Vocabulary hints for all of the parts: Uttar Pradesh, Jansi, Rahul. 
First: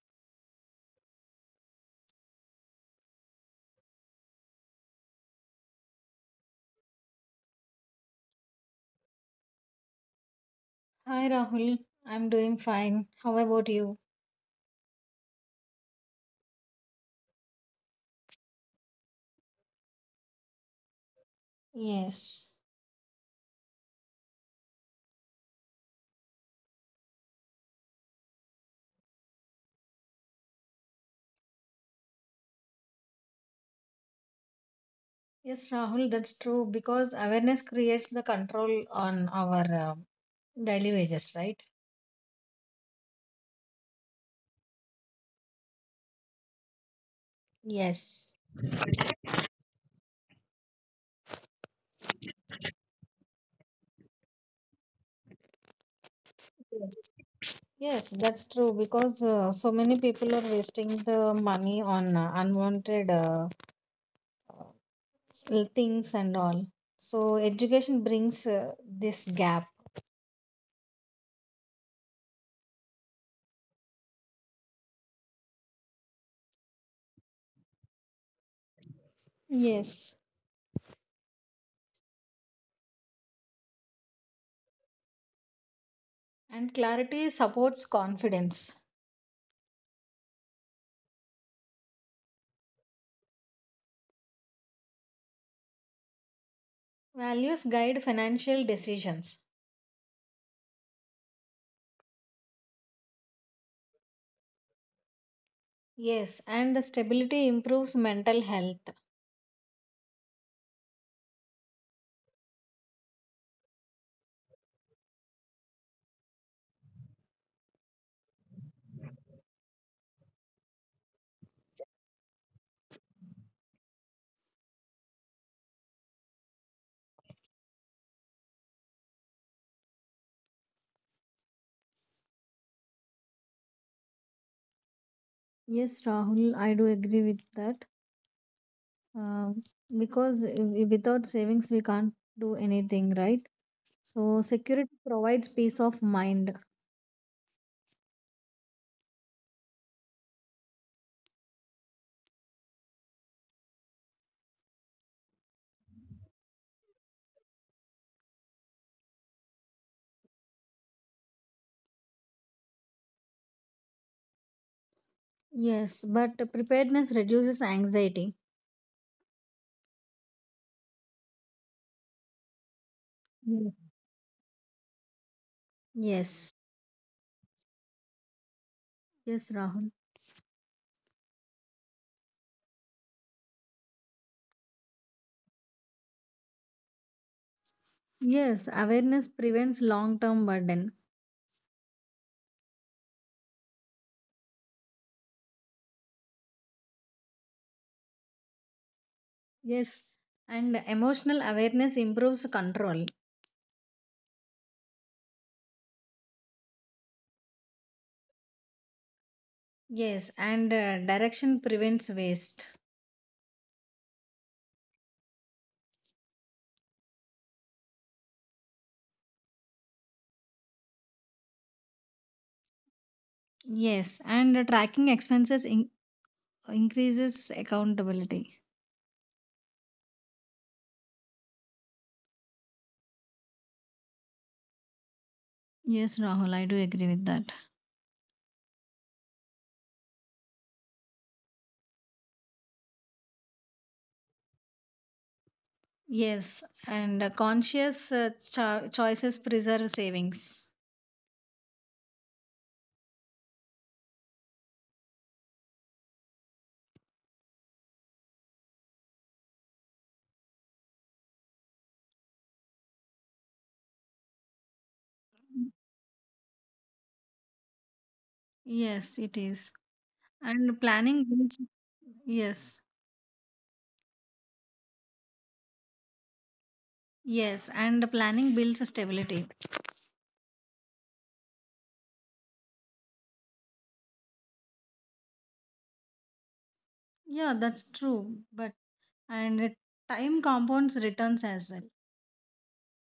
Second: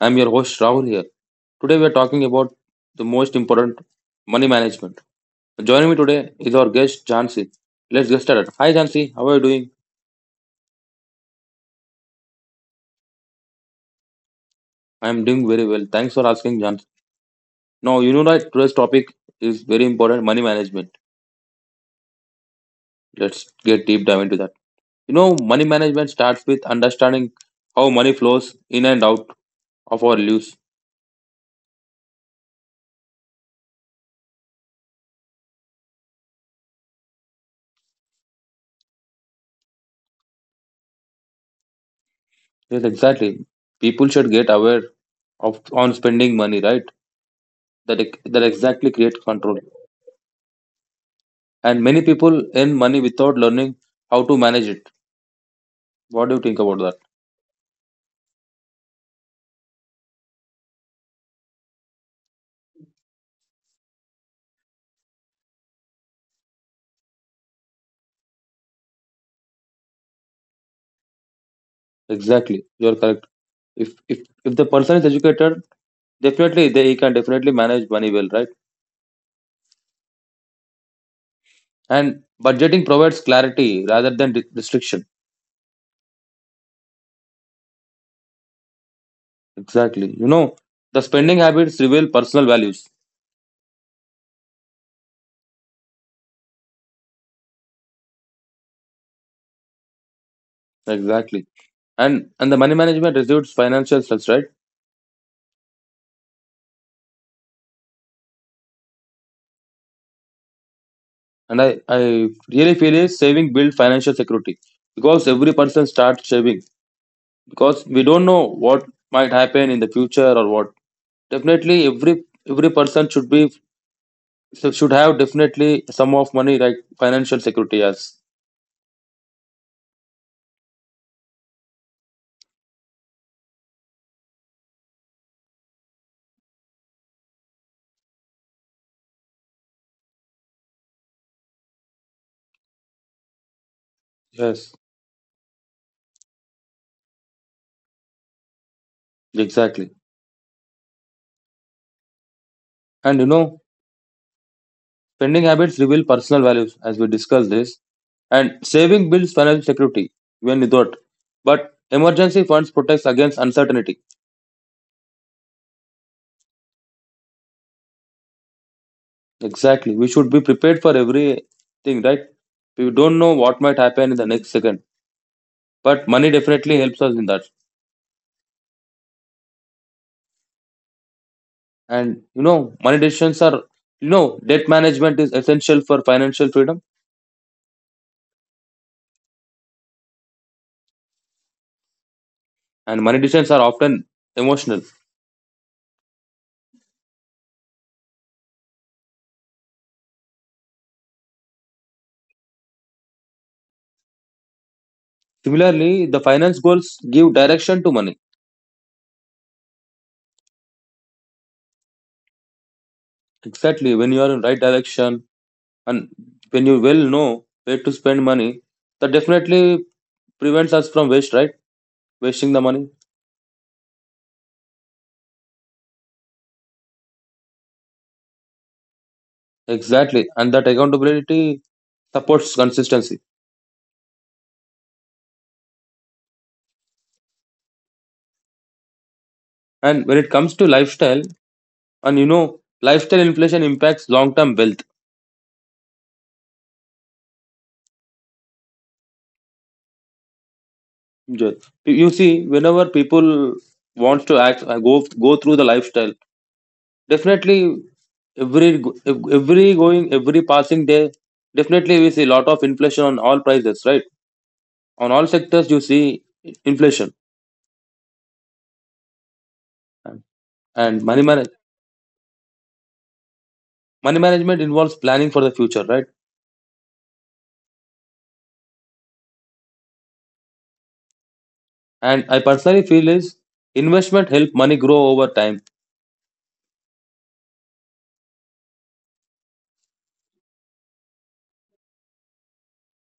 I'm your host Rahul here. Today we are talking about the most important money management. Joining me today is our guest Jansi. Let's get started. Hi Jansi, how are you doing? Hi Rahul, I'm doing fine. How about you? I'm doing very well. Thanks for asking Jansi. Now you know that today's topic is very important money management. Yes. Let's get deep dive into that. You know, money management starts with understanding how money flows in and out of our lives. Yes, Rahul, that's true because awareness creates the control on our daily wages, right? Yes, exactly. People should get aware of on spending money, right? that Yes. that exactly create control. And many people earn money without learning how to manage it. What do you think about that? Yes, yes, that's true because so many people are wasting the money on unwanted things and all. So education brings this gap. Exactly, you are correct. If if if the person is educated, definitely they he can definitely manage money well, right? Yes. And budgeting provides clarity rather than restriction. And clarity supports confidence. Exactly. You know, the spending habits reveal personal values. Values guide financial decisions. Exactly. And the money management reduces financial stress, right? Yes, and stability improves mental health. And I really feel is saving build financial security because every person starts saving because we don't know what might happen in the future or what definitely every person should be so should have definitely some of money like financial security yes. Yes, Rahul, I do agree with that. Um, because without savings, we can't do anything, right? So, Yes, security provides peace of mind. exactly. And you know spending habits reveal personal values as we discussed this and saving builds financial security when you do thought but emergency funds protects against uncertainty. Yes, but preparedness reduces anxiety. Exactly, we should be prepared for everything, right? We don't know what Yes, might happen in the next second but money yes. definitely helps us in that. Yes, Rahul. And you know money decisions are, you know, debt management is essential for financial freedom. Yes, awareness prevents long term burden. And money decisions are often emotional. Yes, and emotional awareness improves control. Similarly, the finance goals give direction to money. Yes, and direction prevents waste. Exactly, when you are in right direction and when you well know where to spend money, that definitely prevents us from waste, right? Wasting the money. Yes, and tracking increases accountability. Exactly. And that accountability supports consistency. Yes, Rahul, I do agree with that. And when it comes to lifestyle, and you know lifestyle inflation impacts long term wealth. Yes, and conscious choices preserve savings. Yes. You see, whenever people wants to act, go through the lifestyle. Definitely, every every going, every passing day, definitely we see a lot of inflation on all prices, right? On all sectors, you see inflation, Yes, it is. And and money planning manage builds. Yes, money management involves planning for the future, right? yes, and planning builds stability. And I personally feel is investment help money grow over time. Yeah, that's true. But and time compounds returns as well.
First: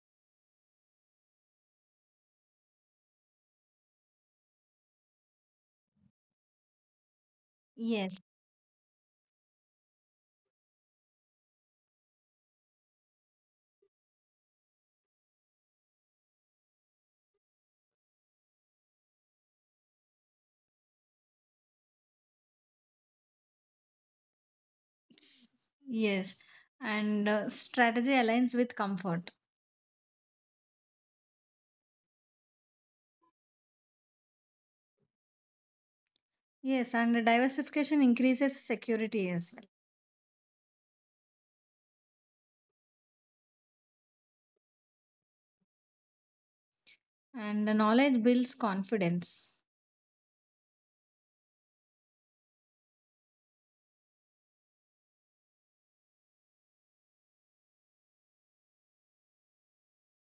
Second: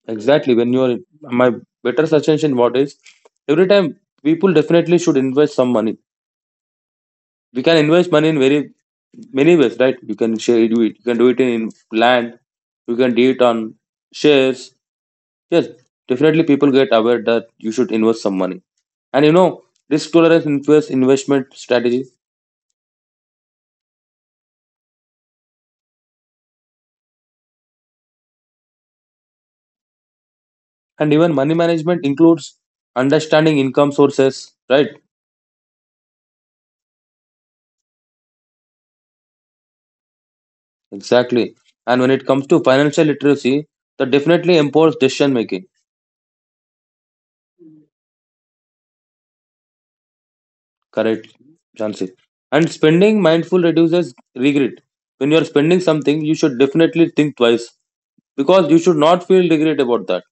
Exactly, when you are my better suggestion, what is every time people definitely should invest some money. We can invest Yes, money in very many ways, right? You can share do it. You can do it in land. You can do it on shares. Yes, definitely people get aware that you should invest some money. And you know, risk tolerance influence investment strategy yes, and strategy aligns with comfort. and even money management includes understanding income sources, right? Yes, and diversification increases security as Exactly. And when it comes to financial literacy, that definitely empowers decision making. well. And the knowledge builds confidence. Correct, Jansi. And spending mindful reduces regret. When you are spending something, you should definitely think twice because you should not feel regret about that.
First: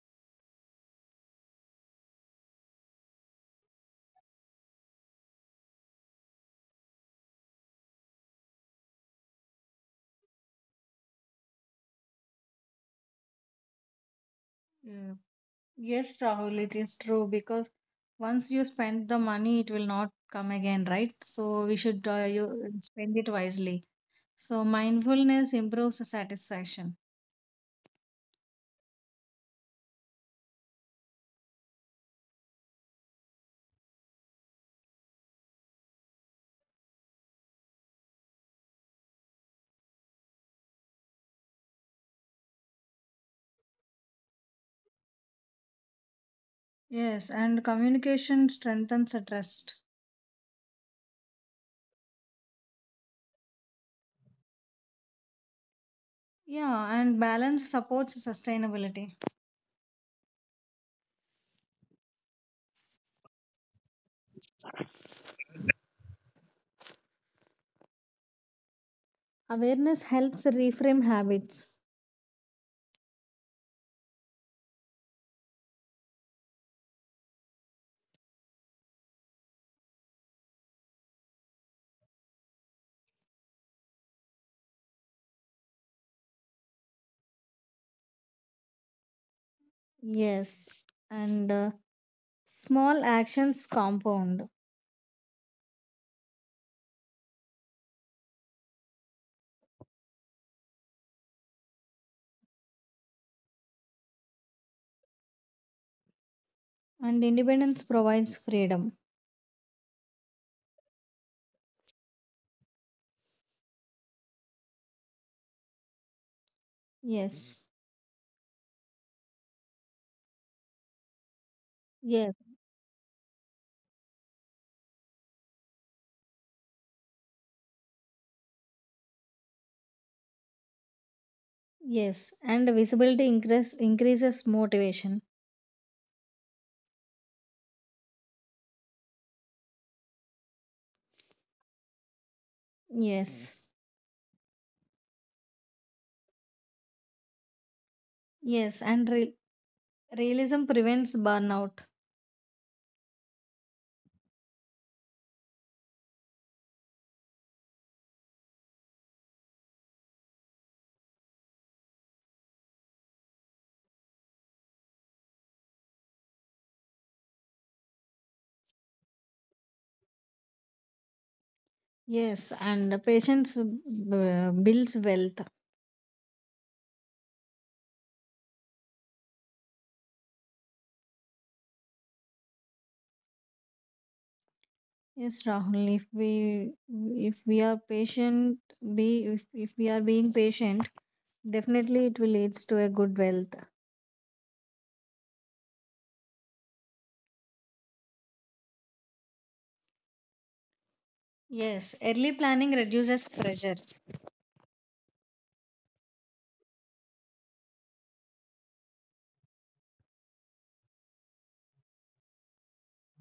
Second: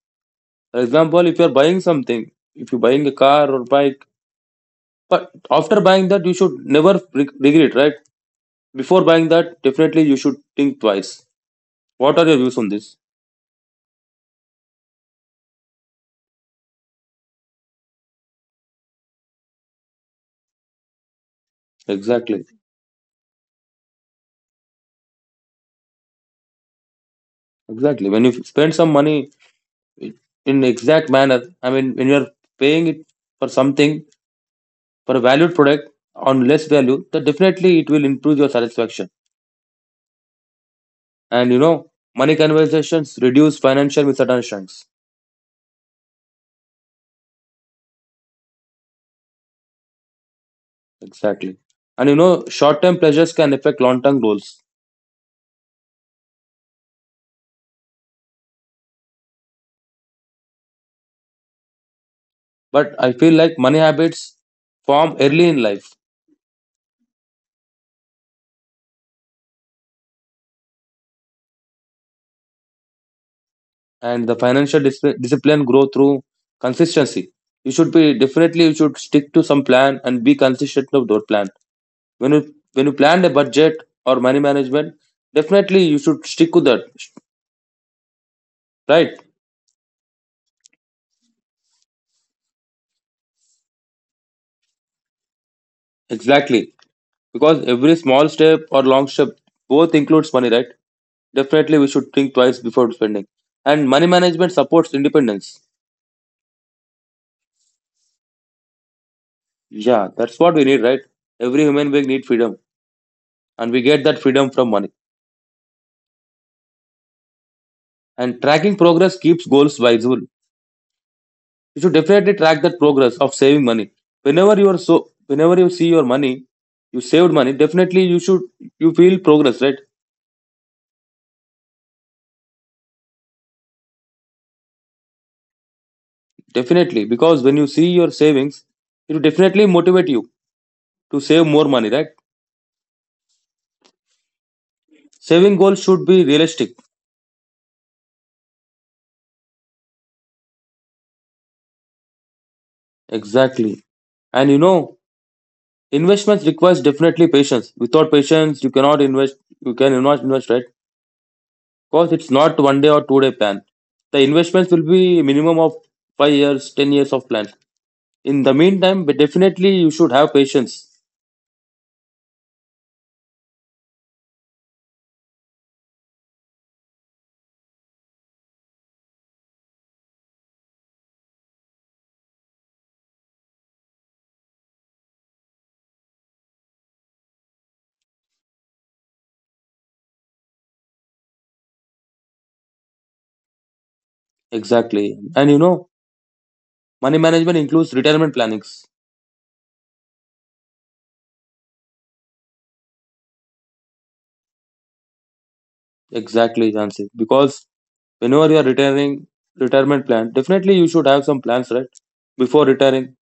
For example, if you are buying something, if you're buying a car or bike, but after buying that, you should never regret, right? Before buying that, definitely you should think twice. What are your views on this? Yeah. Yes, Rahul, it is true because once you spend the money, it will not come again, right? So we should you Exactly, spend it wisely. So mindfulness improves the satisfaction. exactly. When you spend some money in exact manner, I mean, when you are paying it for something, for a valued product on less value, then definitely it will improve your satisfaction. And you know, money conversations reduce financial misunderstandings. Yes, and communication strengthens the trust. Exactly. And you know, short term pleasures can affect long term goals. Yeah, and balance supports sustainability. But I feel like money habits form early in life Awareness helps reframe habits. and the financial discipline grow through consistency. You should be definitely you should stick to some plan and be consistent of that plan. When you plan a budget or money management, definitely you should stick to that. Right? Yes, and small actions compound, Exactly. Because every small step or long step both includes money, right? Definitely we should think twice before spending. And money management supports independence. and independence provides freedom. Yeah, that's what we need, right? Every human being need freedom. And we get that freedom from money. Yes, And tracking progress keeps goals visible. You should definitely yes, track that progress of saving money. Whenever you are so whenever you see your money, you saved money, definitely you should you feel progress, right? yes, and increases motivation. Definitely. Because when you see your savings, it will definitely motivate you to save more money, right? Yes, Saving goals should be realistic. yes, and realism prevents burnout. Exactly. And you know, investments requires definitely patience. Without patience, you cannot invest. You can not invest, right? Because it's not one day or 2 day plan. The investments will be minimum of 5 years, 10 years of plan. In the meantime, but definitely you should have patience. Yes, and patience builds wealth. Yes, Rahul, if we are patient, be if we are being patient, definitely it will leads to a good wealth. Exactly. And you know, money management includes retirement plannings. Yes, early planning reduces pressure. Exactly, Jansi. Because whenever you are retiring, retirement plan, definitely you should have some plans, right? Before retiring,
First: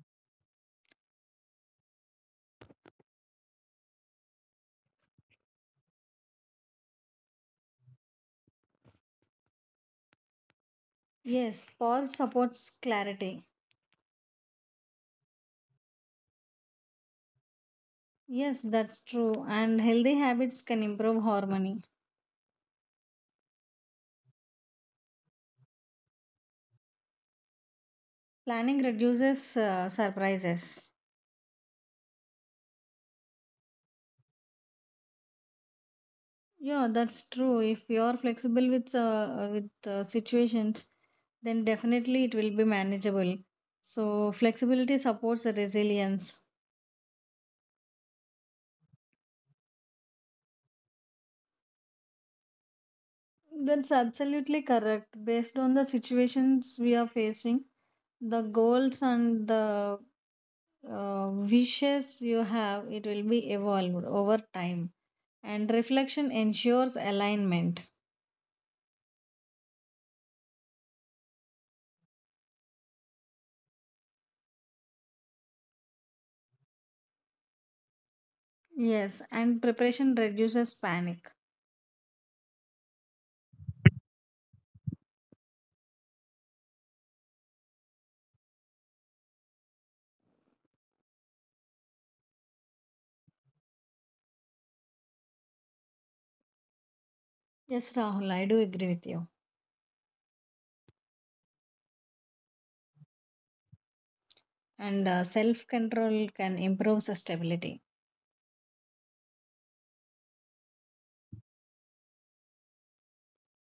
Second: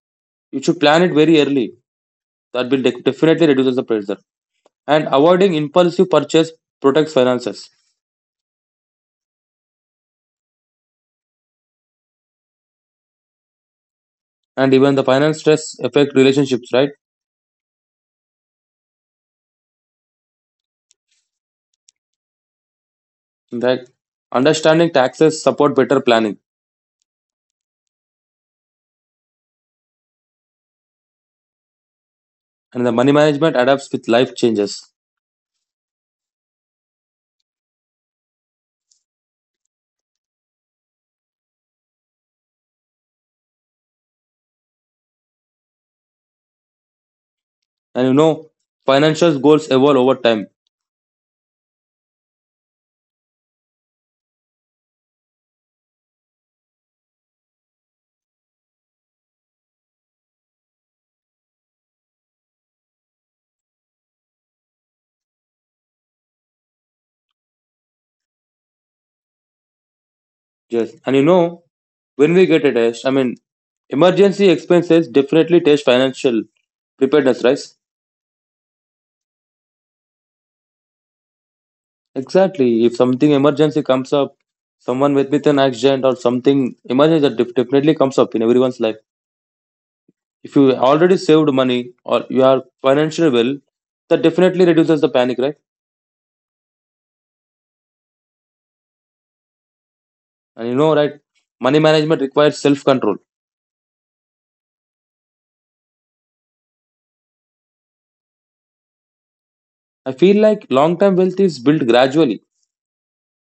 you should plan it very early that will definitely reduces the pressure. And avoiding impulsive purchase protects finances Yes, pause supports clarity. and even the finance stress affect relationships, right? Yes, that's true. And healthy habits can improve harmony. In fact, understanding taxes support better planning Planning reduces surprises. and the money management adapts with life changes. Yeah, that's true. If you are flexible with situations, then definitely it will be manageable. So flexibility supports resilience. And you know, financial goals evolve over time. That's absolutely correct. Based on the situations we are facing, the goals and the wishes you have, it will be evolved over time. And reflection ensures alignment. Yes. And you know, when we get a test, I mean, emergency expenses definitely test financial preparedness, right? Yes, and preparation reduces panic. Exactly. If something emergency comes up, someone with an accident or something emergency that definitely comes up in everyone's life if you already saved money or you are financially well, that definitely reduces the panic, right? Yes, Rahul, I do agree with you. And you know, right, money management requires self control. And self control can improve stability. I feel like long term wealth is built gradually.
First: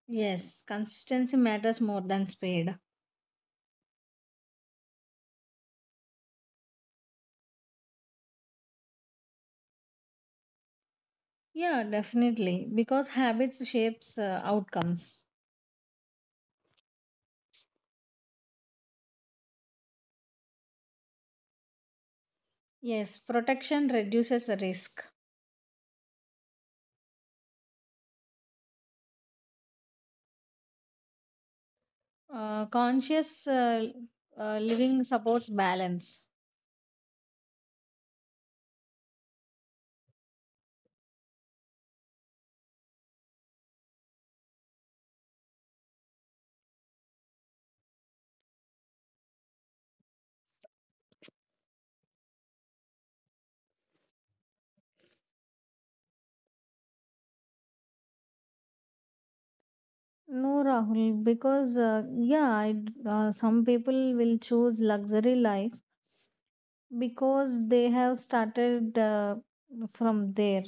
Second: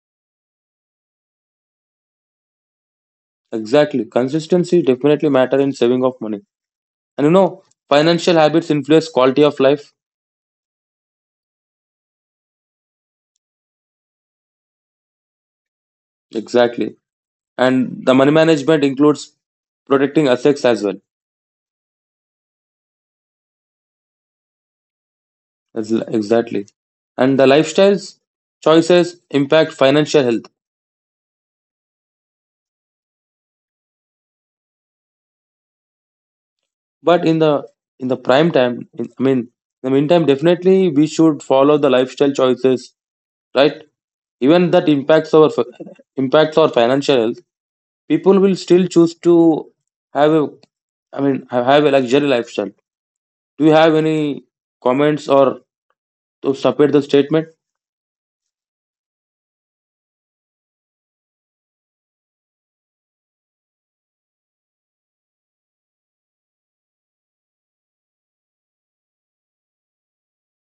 Yes, consistency matters more than speed. Exactly. Consistency definitely matter in saving of money. And you know, financial habits influence quality of life. Yeah, definitely, because habits shapes outcomes. Exactly. And the money management includes protecting assets as well. Yes, protection reduces risk. Exactly. And the lifestyles choices impact financial health. Conscious living supports balance. But in the prime time, in, I mean, in the meantime, definitely we should follow the lifestyle choices, right? Even that impacts our impacts our financial health. People will still choose to have a, I mean, have a luxury lifestyle. Do you have any comments or to support the statement? No, Rahul, because yeah, some people will choose luxury life because they have started from there.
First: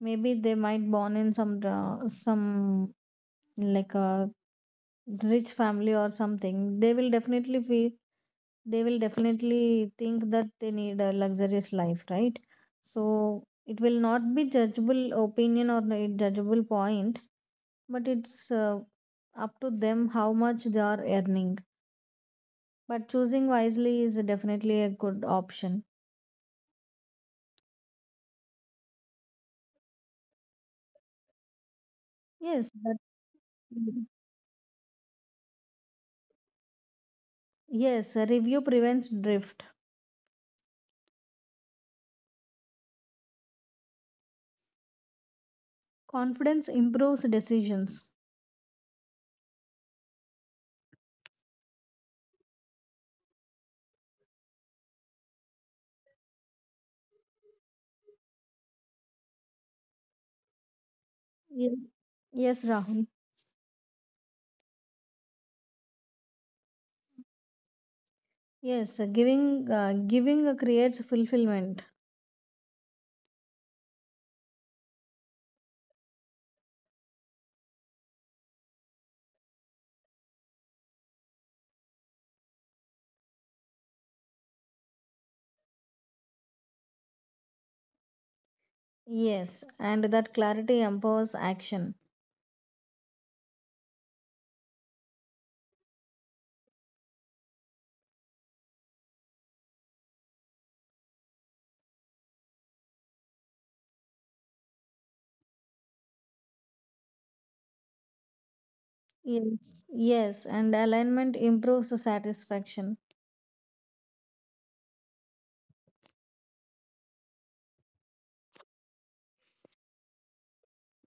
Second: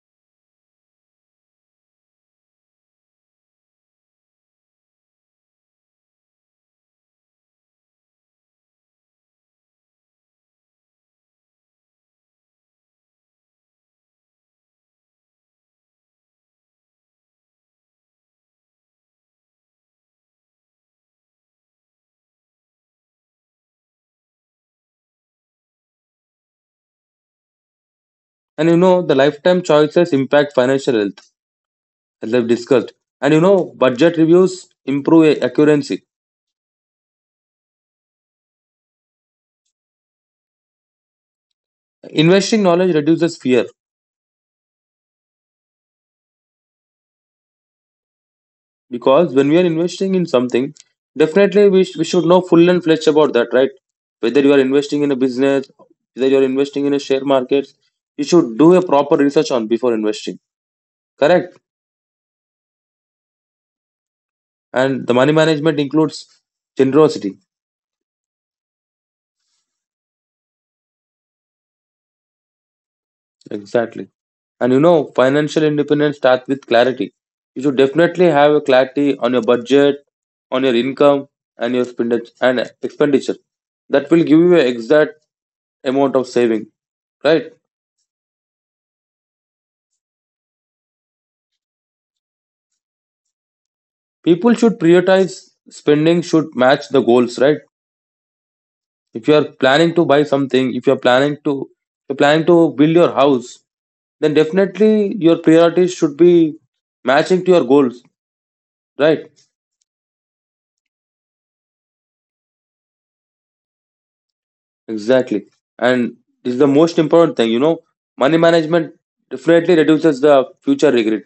Maybe they might born in some like a rich family or something. They will definitely feel they will definitely think that they need a luxurious life, right? So it will not be judgeable opinion or a judgeable point, but it's up to them how much they are earning. But choosing wisely is definitely a good option. And you know, the lifetime choices impact financial health, as I've discussed. Yes, but And you know, budget reviews improve accuracy. yes, a review prevents drift. Investing knowledge reduces fear. Confidence improves decisions. Because when we are investing in something, definitely we, we should know full and fledged about that, right? Whether you are investing in a business, whether you are investing in a share market, you should do a proper research on before investing. Correct. Yes, yes, Rahul. And the money management includes generosity. Yes, giving creates fulfillment. Exactly. And you know financial independence starts with clarity. You should definitely have a clarity on your budget, on your income and your spend and expenditure. That will give you an exact amount of saving, right? Yes, and that clarity empowers action. People should prioritize spending should match the goals, right? If you are planning to buy something, if you are planning to you're planning to build your house, then definitely your priorities should be matching to your goals, right? Yes, yes, and alignment improves satisfaction. Exactly. And this is the most important thing, you know, money management definitely reduces the future regret.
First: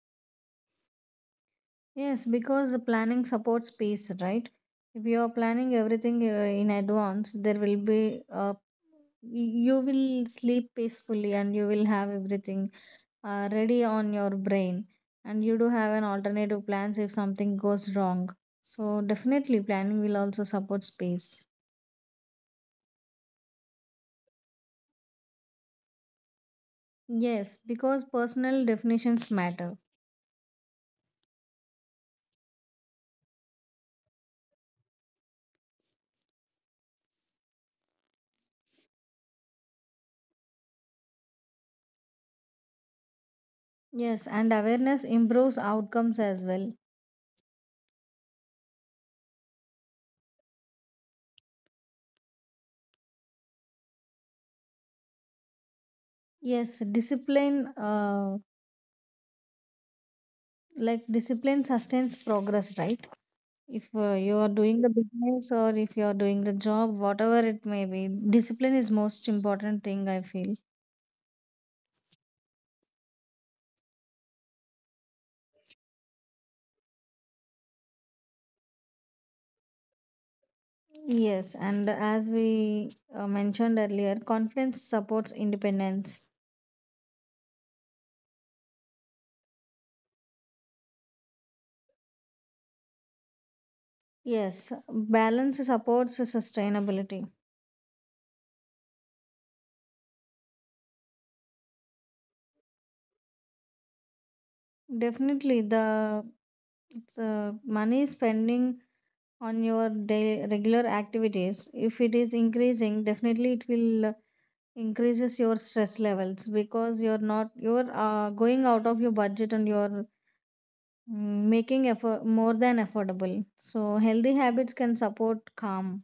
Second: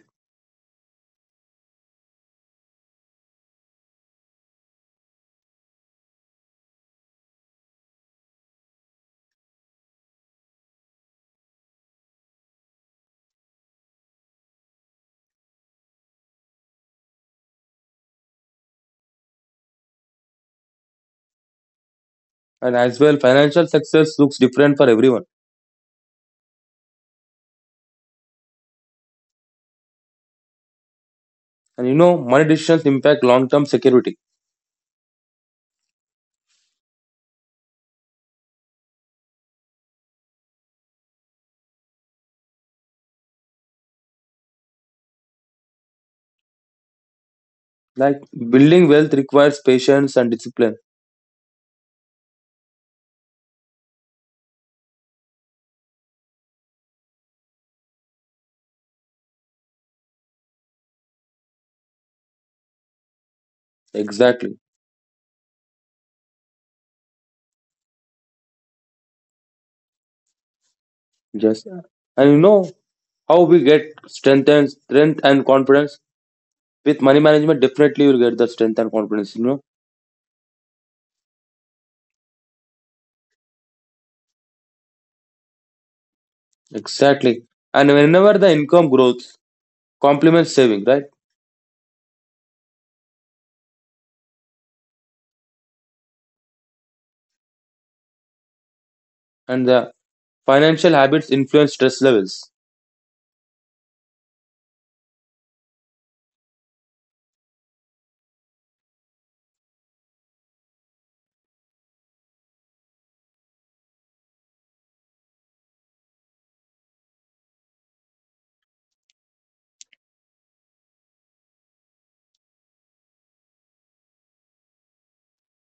Yes, because the planning supports peace, right? If you are planning everything in advance, there will be you will sleep peacefully and you will have everything ready on your brain, and you do have an alternative plans if something goes wrong. So definitely, planning will also support peace. And as well financial success looks different for everyone. Yes, because personal definitions matter. And you know money decisions impact long term security Yes, and awareness improves outcomes as well. like building wealth requires patience and discipline. Yes, discipline. Like discipline sustains progress, right? If you are doing the Exactly. business or if you are doing the job, whatever it may be, discipline is most important thing I feel. Yes. And you know how we get strength and strength and confidence with money management. Definitely, you'll get the strength and confidence. You know, Yes, and as we mentioned earlier, confidence supports independence. exactly. And whenever the income growth complements saving, right? Yes, balance supports sustainability. And the financial habits influence stress levels. Definitely, the money spending on your day, regular activities, if it is increasing, definitely it will increases your stress levels because you're not you're going out of your budget and you're making effort more than affordable, so healthy habits can support calm.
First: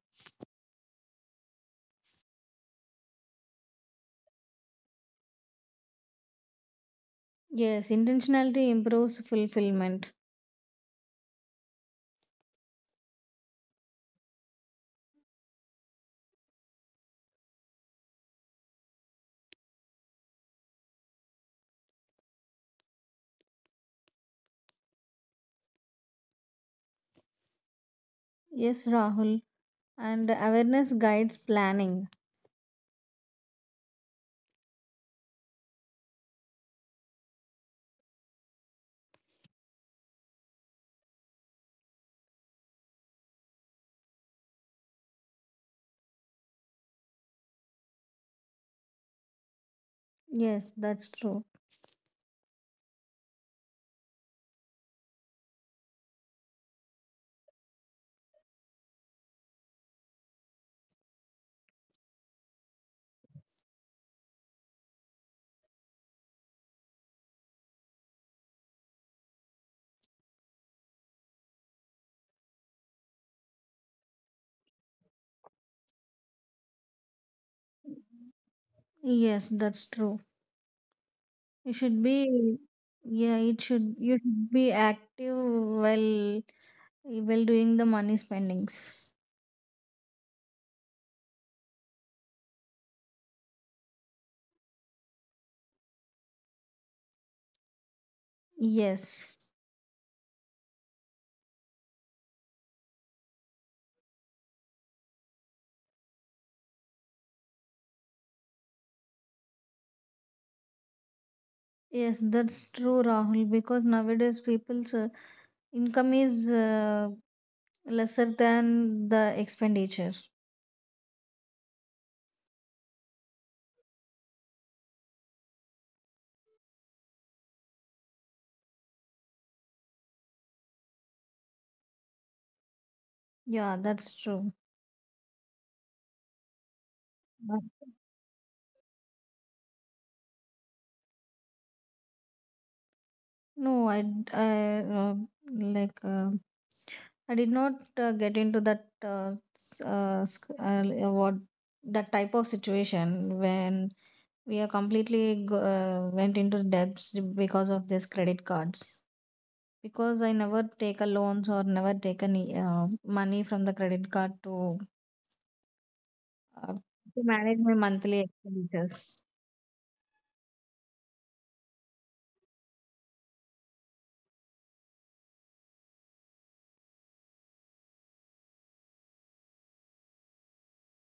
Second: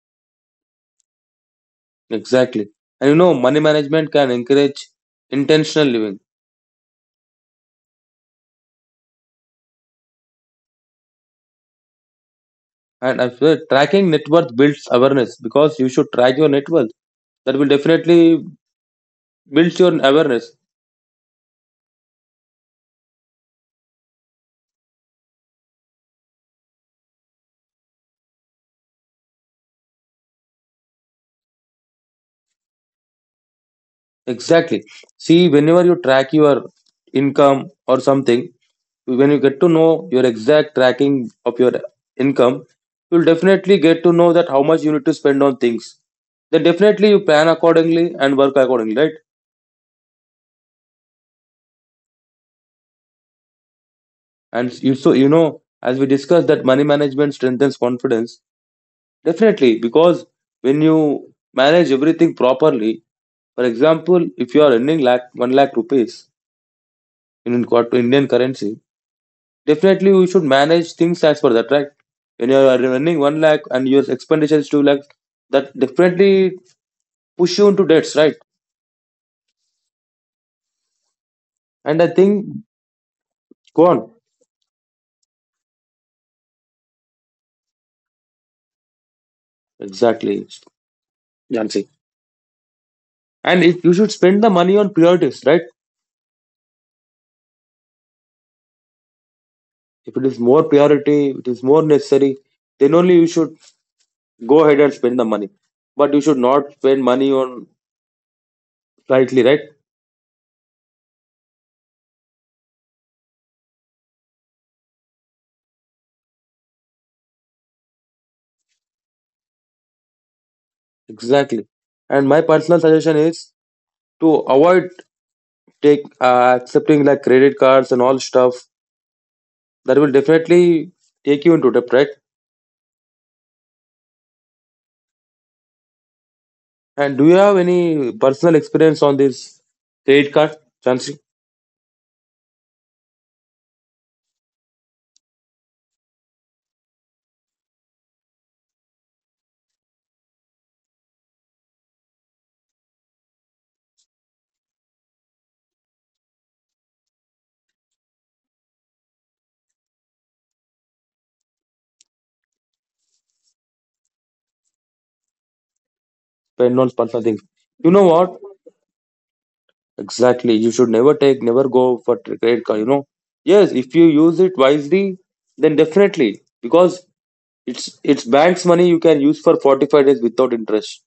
Exactly. And you know, money management can encourage intentional living. Yes, intentionality improves fulfillment. And I feel tracking net worth builds awareness because you should track your net worth. That will definitely builds your awareness. Yes, Rahul, and awareness guides planning. Exactly. See, whenever you track your income or something, when you get to know your exact tracking of your income, you'll definitely get to know that how much you need to spend on things. Then definitely you plan accordingly and work accordingly, right? Yes, that's true. And you so you know, as we discussed that money management strengthens confidence. Definitely, because when you manage everything properly, for example, if you are earning lakh one lakh rupees in Indian currency, definitely we should manage things as per that, right? When you are running one lakh and your expenditure is two lakh, that definitely push you into debts, right? Yes, that's true. You And should I be. think, Yeah, it go should, on. you should be active while doing the money spendings. Exactly, Jansi. And if you should spend the money on priorities, right? Yes. If it is more priority, it is more necessary, then only you should go ahead and spend the money. But you should not spend money on slightly, right? Yes, that's true, Rahul, because nowadays people's income is lesser than the expenditure. Exactly. And my personal suggestion is to avoid take accepting like credit cards and all stuff that will definitely take you into debt, right? Yeah, that's true. And do you have But- any personal experience on this credit card, Chansi? No, I, d- I, like I did not get into that s- sc- l- what that type of situation when we are went into debts because of these credit cards. Because I never take a loans or never take any money from the credit card uh, Spend on to personal things. manage my You know monthly what? expenditures. Exactly. You should never take, never go for tr- credit card. You know, yes, if you use it wisely, then definitely because it's bank's money you can use for 45 days without interest.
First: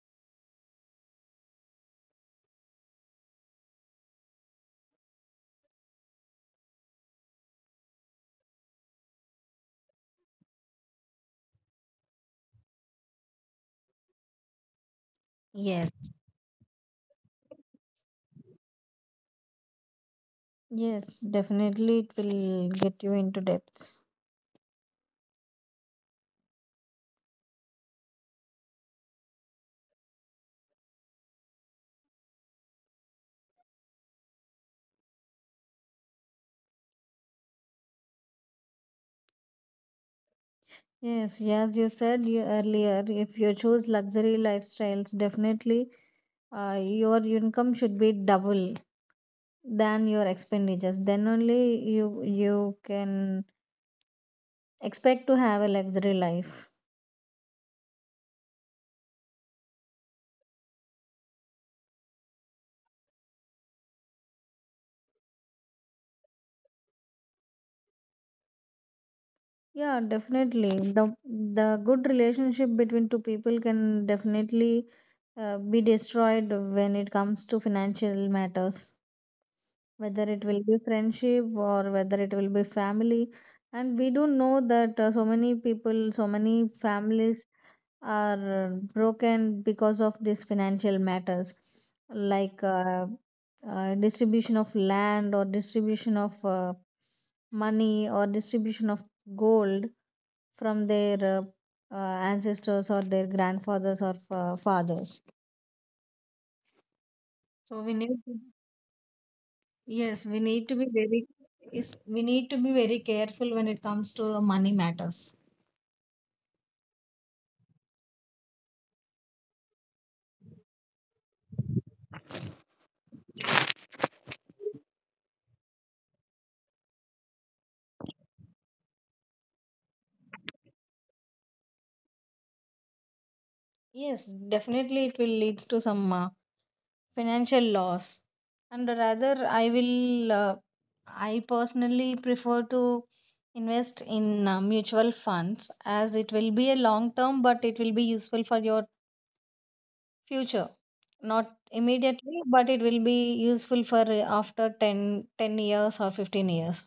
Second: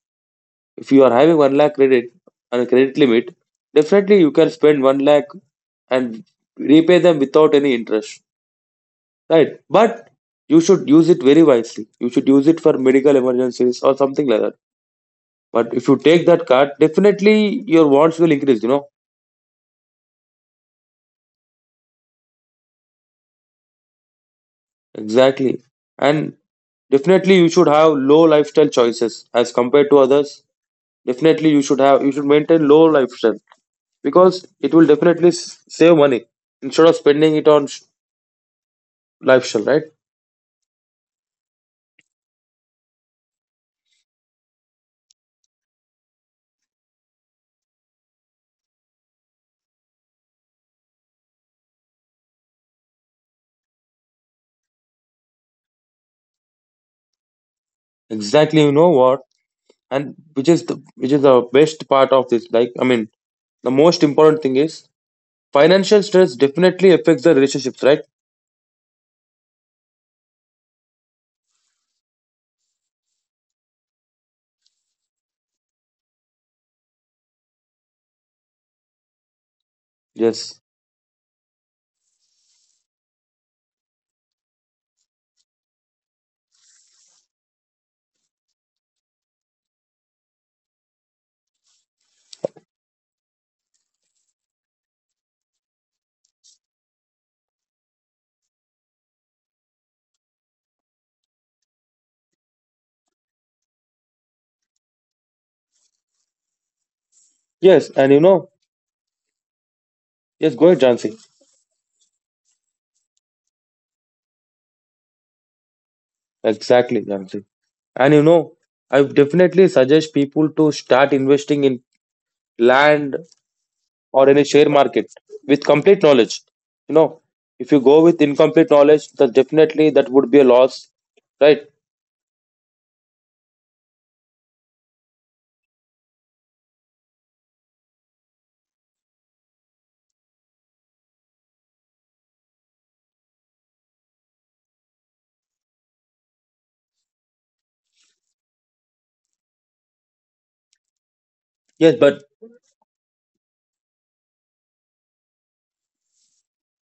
If you are having one lakh credit and a credit limit, definitely you can spend one lakh and repay them without any interest. Right. But you should use it very wisely. You should use it for medical emergencies or something like that. But if Yes. you take that card, definitely your wants will increase, you know? Yes, definitely it will get you into debts. Exactly. And definitely you should have low lifestyle choices as compared to others. Definitely you should maintain low lifestyle because it will definitely save money instead of spending it on sh- lifestyle, right? Yes, as you said earlier, if you choose luxury lifestyles, definitely your income should be double than your expenditures. Then only you you can expect to have a luxury life. Exactly, you know what? And which is the best part of this? Like, I mean, the most important thing is financial stress definitely affects the relationships, right? Yeah, definitely. The the good relationship between two people can definitely be destroyed when it comes to financial matters, whether it Yes. will be friendship or whether it will be family, and we do know that so many people, so many families are broken because of these financial matters, like distribution of land or distribution of money or distribution of gold from their uh, ancestors or their grandfathers or fathers, so Yes. we And need you to. know, Yes, we yes, go need to ahead, be Jansi. very is we need to be very careful when it comes to the money matters. Exactly, Jansi. And you know, I would definitely suggest people to start investing in land or in a share market with complete knowledge. You know, if you go with incomplete knowledge, that definitely that would be a loss, right? Yes, definitely it will leads to some financial loss. And rather I personally prefer to invest in mutual funds as it will be a long term but it will be useful for your future. Not Yes, but immediately but it will be useful for after 10 10 years or 15 years.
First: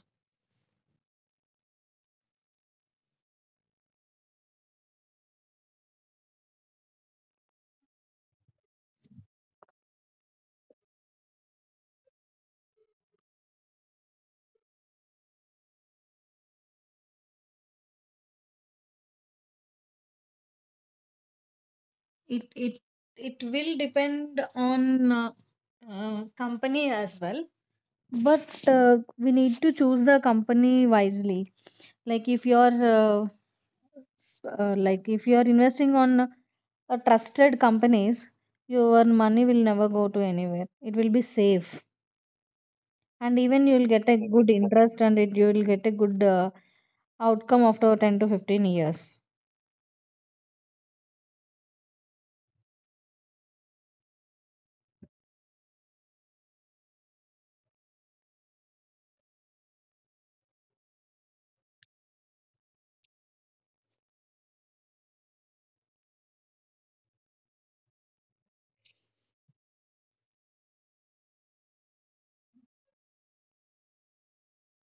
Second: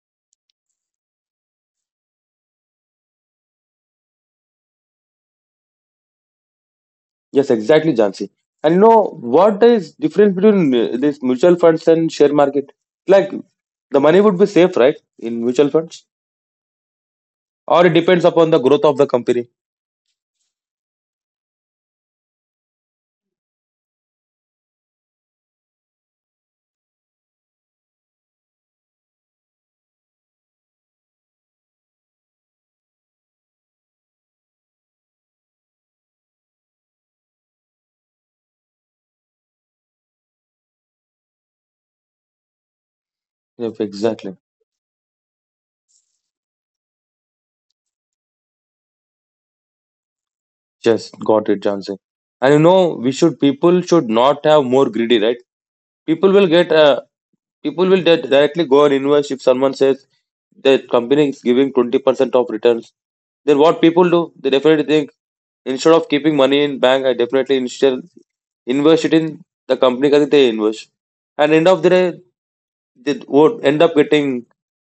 yes, exactly, Jansi. And you know, what is difference between these mutual funds and share market? Like the money would be safe, right? In mutual funds, or it depends upon the growth of the company. it it it will depend on company as well, but we need to choose the company wisely, like if like if you're investing on a trusted companies, your money will never go to anywhere, it will be safe, and even Yep, you'll get a exactly. good interest and it you'll get a good outcome after 10 to 15 years. Just got it, Jansi. And you know, we should people should not have more greedy, right? People will get uh, directly go and invest if someone says the company is giving 20% of returns. Then what people do? They definitely think instead of keeping money in bank, I definitely instead invest it in the company that they invest. And end of the day, they would end up getting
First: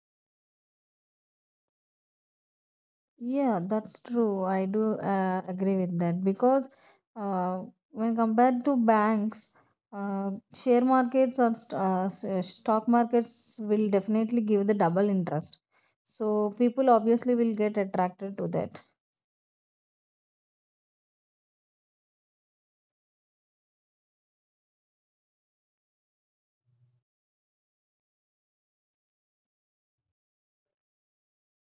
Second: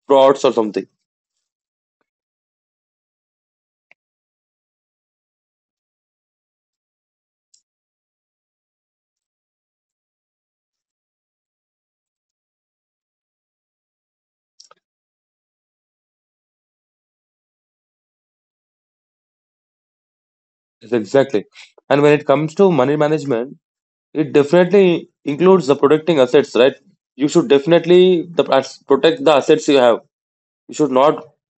frauds or something. Yeah, that's true. I do agree with that because uh, when compared to banks, share markets or stock markets will definitely give the double interest. So people obviously will get attracted to that. Yes, exactly. And when it comes to money management, it definitely includes the protecting assets, right? You should definitely protect the assets you have. You should not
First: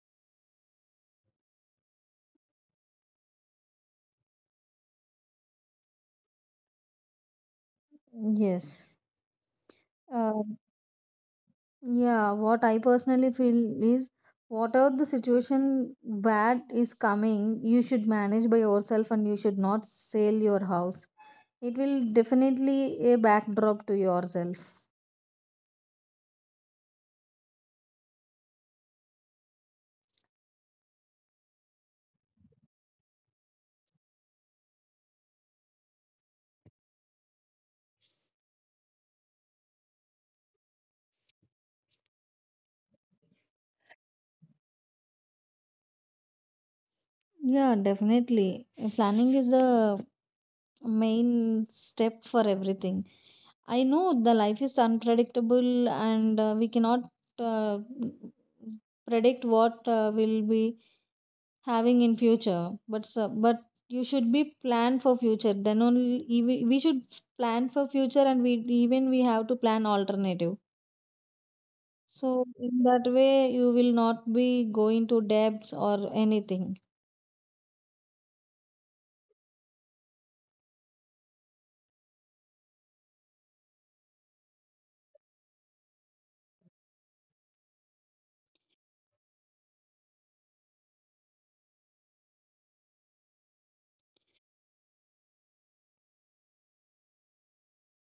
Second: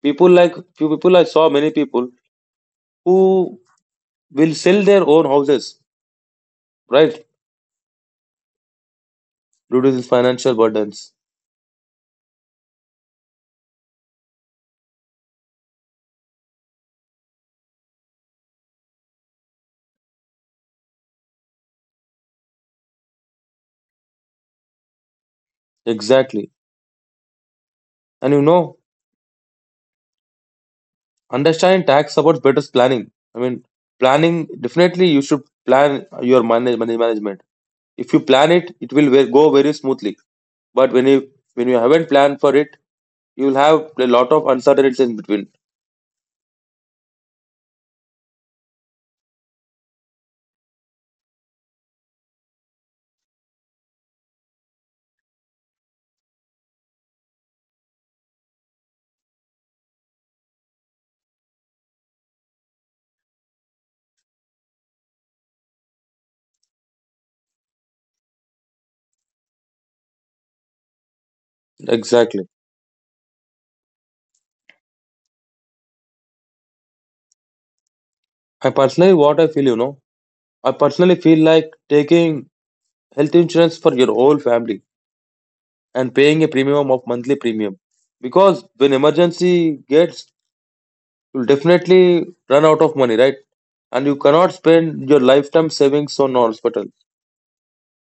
people like few people I saw many people who will sell their own houses, right? Yes. Due to Uh, financial burdens. Yeah, what I personally feel is whatever the situation bad is coming, you should manage by yourself and you should not sell your house. It will definitely a backdrop to yourself. Exactly. And you know, understanding tax supports better planning. I mean, planning definitely you should plan your money management. If you plan it, go very smoothly. But when you haven't planned for it, you will have a lot of uncertainties in between. Yeah, definitely. Planning is the main step for everything. I know the life is unpredictable and we cannot uh, predict what will be having in future but so, but you should be plan for future, then only we should plan for future and we even we have to plan alternative, so Exactly. in that way you will not be going to debts or anything. I personally, what I feel, you know, I personally feel like taking health insurance for your whole family and paying a premium of monthly premium because when emergency gets, you'll definitely run out of money, right? And you cannot spend your lifetime savings on hospital.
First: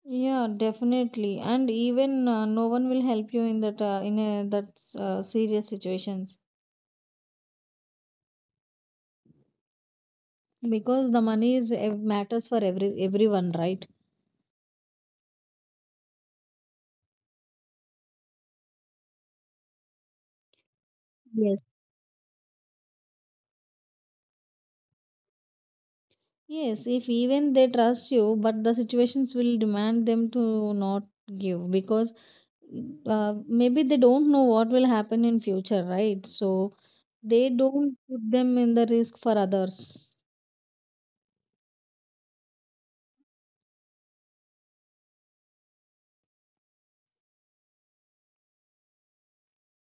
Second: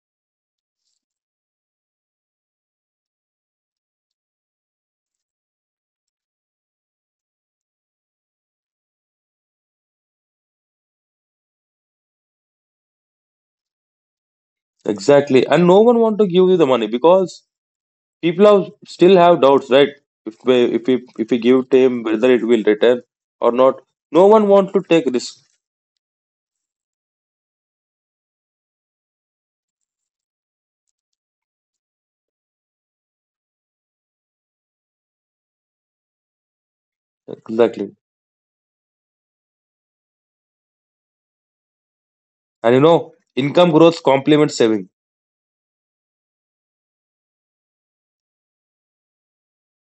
Yeah, definitely, and even no one will help you in that that serious situations, because the money is matters for everyone, right? Exactly. And no one want to give you the money because still have doubts, right? If we Yes. give to them whether it will return or not, no one want to take risk. Yes, if even they trust you, but the situations will demand them to not give because maybe they don't know what will happen in future, right? So they Exactly. don't put them in the risk for others. And you know, income growth complements saving.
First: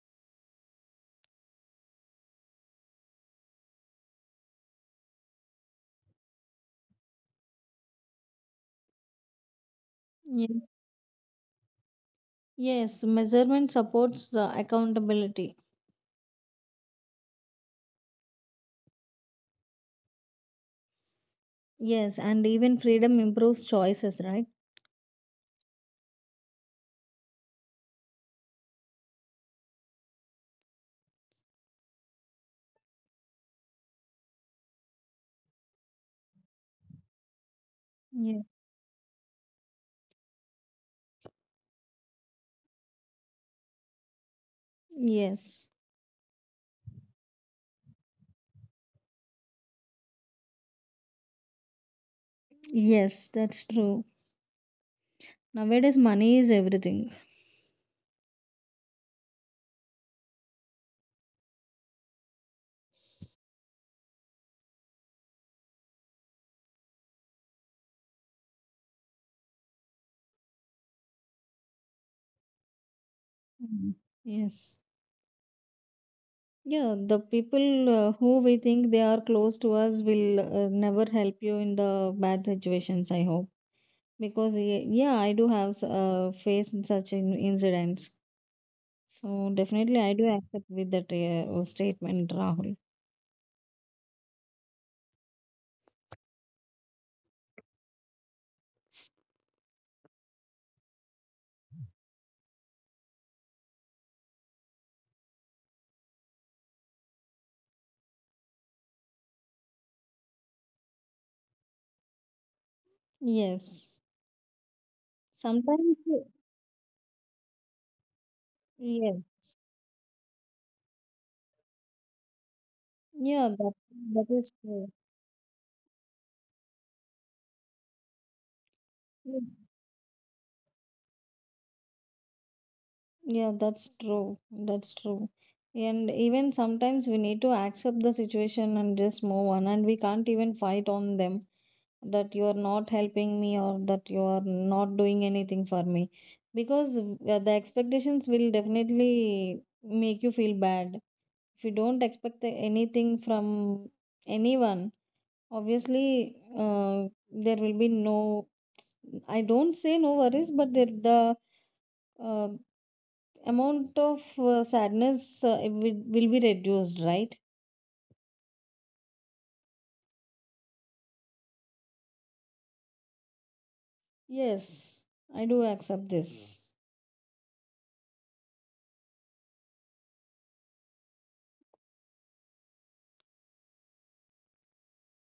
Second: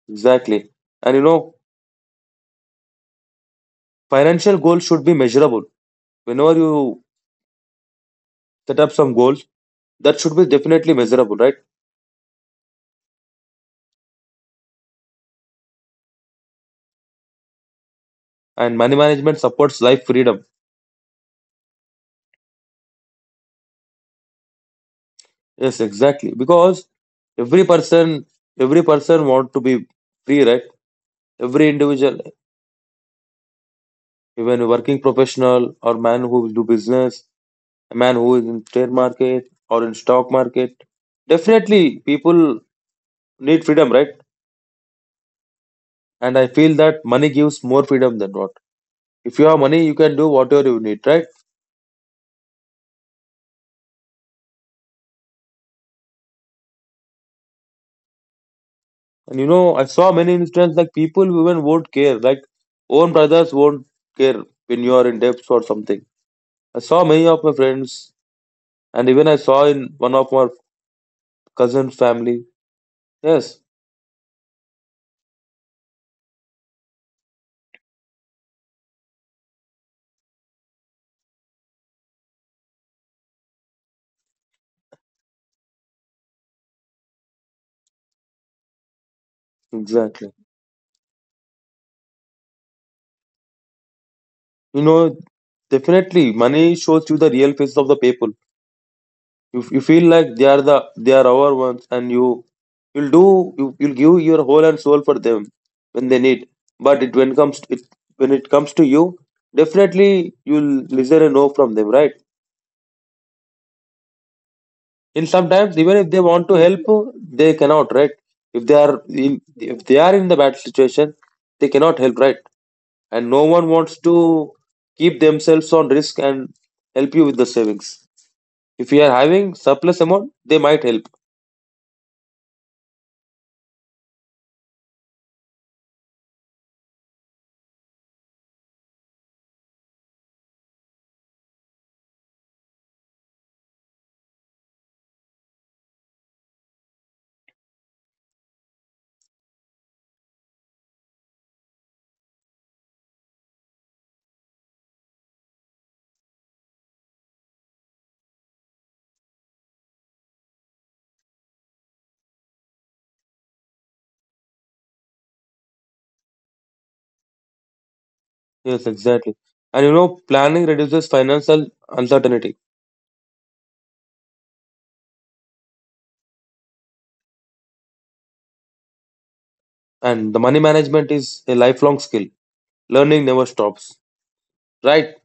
Exactly. And you know, financial goals should be measurable. Whenever you set up some goals, that should be Yes, definitely measurable, right? yes, measurement supports accountability. And money management supports life freedom. Yes, and even freedom improves choices, right? Yes, exactly. Because every person, every person want to be free, right? Every individual, even a working professional or man who do business, a man who Yeah. is in trade market or in stock market, definitely people need freedom, right? Yes. And I feel that money gives more freedom than what. If you have money, you can do whatever you need, right? Yes, that's true. Nowadays, money is everything. And you know, I saw many instances like people who even won't care, like own brothers won't care when you are in debt or something. I saw many of my friends, and even I saw in one of my cousin's family. Yes, Mm. Yes. Yeah, the people who we think they are close to us will never help you in the bad situations, I hope. Because, yeah, I do have faced such incidents. So, definitely, I do exactly. accept with that statement, Rahul. You know, definitely, money shows you the real faces of the people. You feel like they are our ones and you'll do you'll give your whole and soul for them when they need, but it when comes to it when it comes to you, definitely you'll listen a no from them, right? Yes. And sometimes even Sometimes, if they want to help, they cannot, right? if they are yeah, in if they are in the bad situation, they cannot help, right? And no yeah, one wants to that is true. keep themselves on risk and help you with the savings. If you are having surplus amount, they might help. Yeah, that's true. That's true. And even sometimes we need to accept the situation and just move on, and we can't even fight on them that you are not helping me or that you are not doing anything for me, because the expectations will definitely make you feel bad. If you don't expect anything from anyone, obviously, there will be no, I don't say no worries, but there, the uh, amount of sadness, it will be reduced, right? Yes, exactly. And you know, planning reduces financial uncertainty, Yes, I do accept this. and the money management is a lifelong skill. Learning never stops. Right?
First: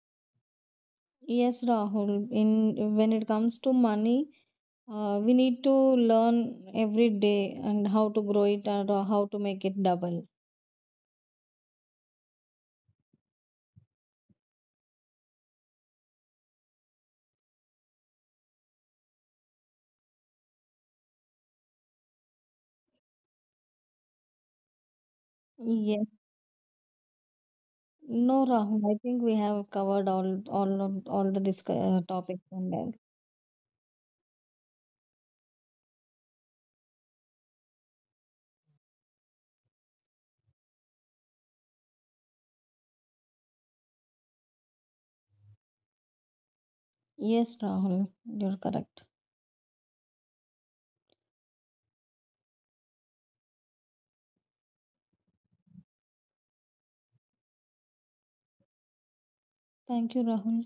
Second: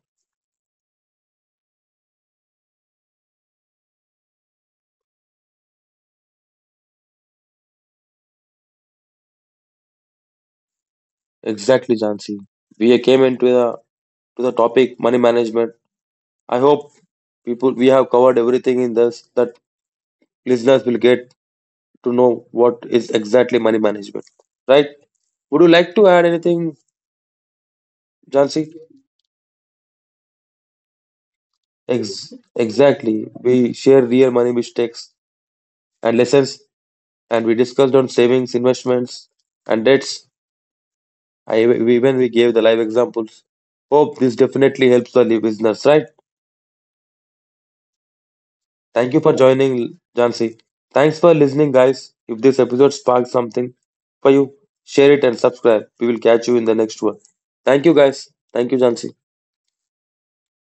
Yes, Rahul, in when it comes to money, we need to learn every day and how to grow it and how to make it double. Exactly, Jansi. We came into the to the topic money management. I hope people we have covered everything in this, that listeners will get to know what is exactly money management. Right? Would you like Yes. to add anything, No, Jansi? Rahul, I think we have covered all all the topics and all. Exactly. We share real money mistakes and lessons, and we discussed on savings, investments, and debts. I we- even we gave the live examples. Hope this definitely helps the listeners, right? Yes, Rahul, you're correct. Thank you for joining, Jansi. Thanks for listening, guys. If this episode sparked something for you, share it and subscribe. We will catch you in the next one. Thank you, guys. Thank you, Jansi. Thank you, Rahul.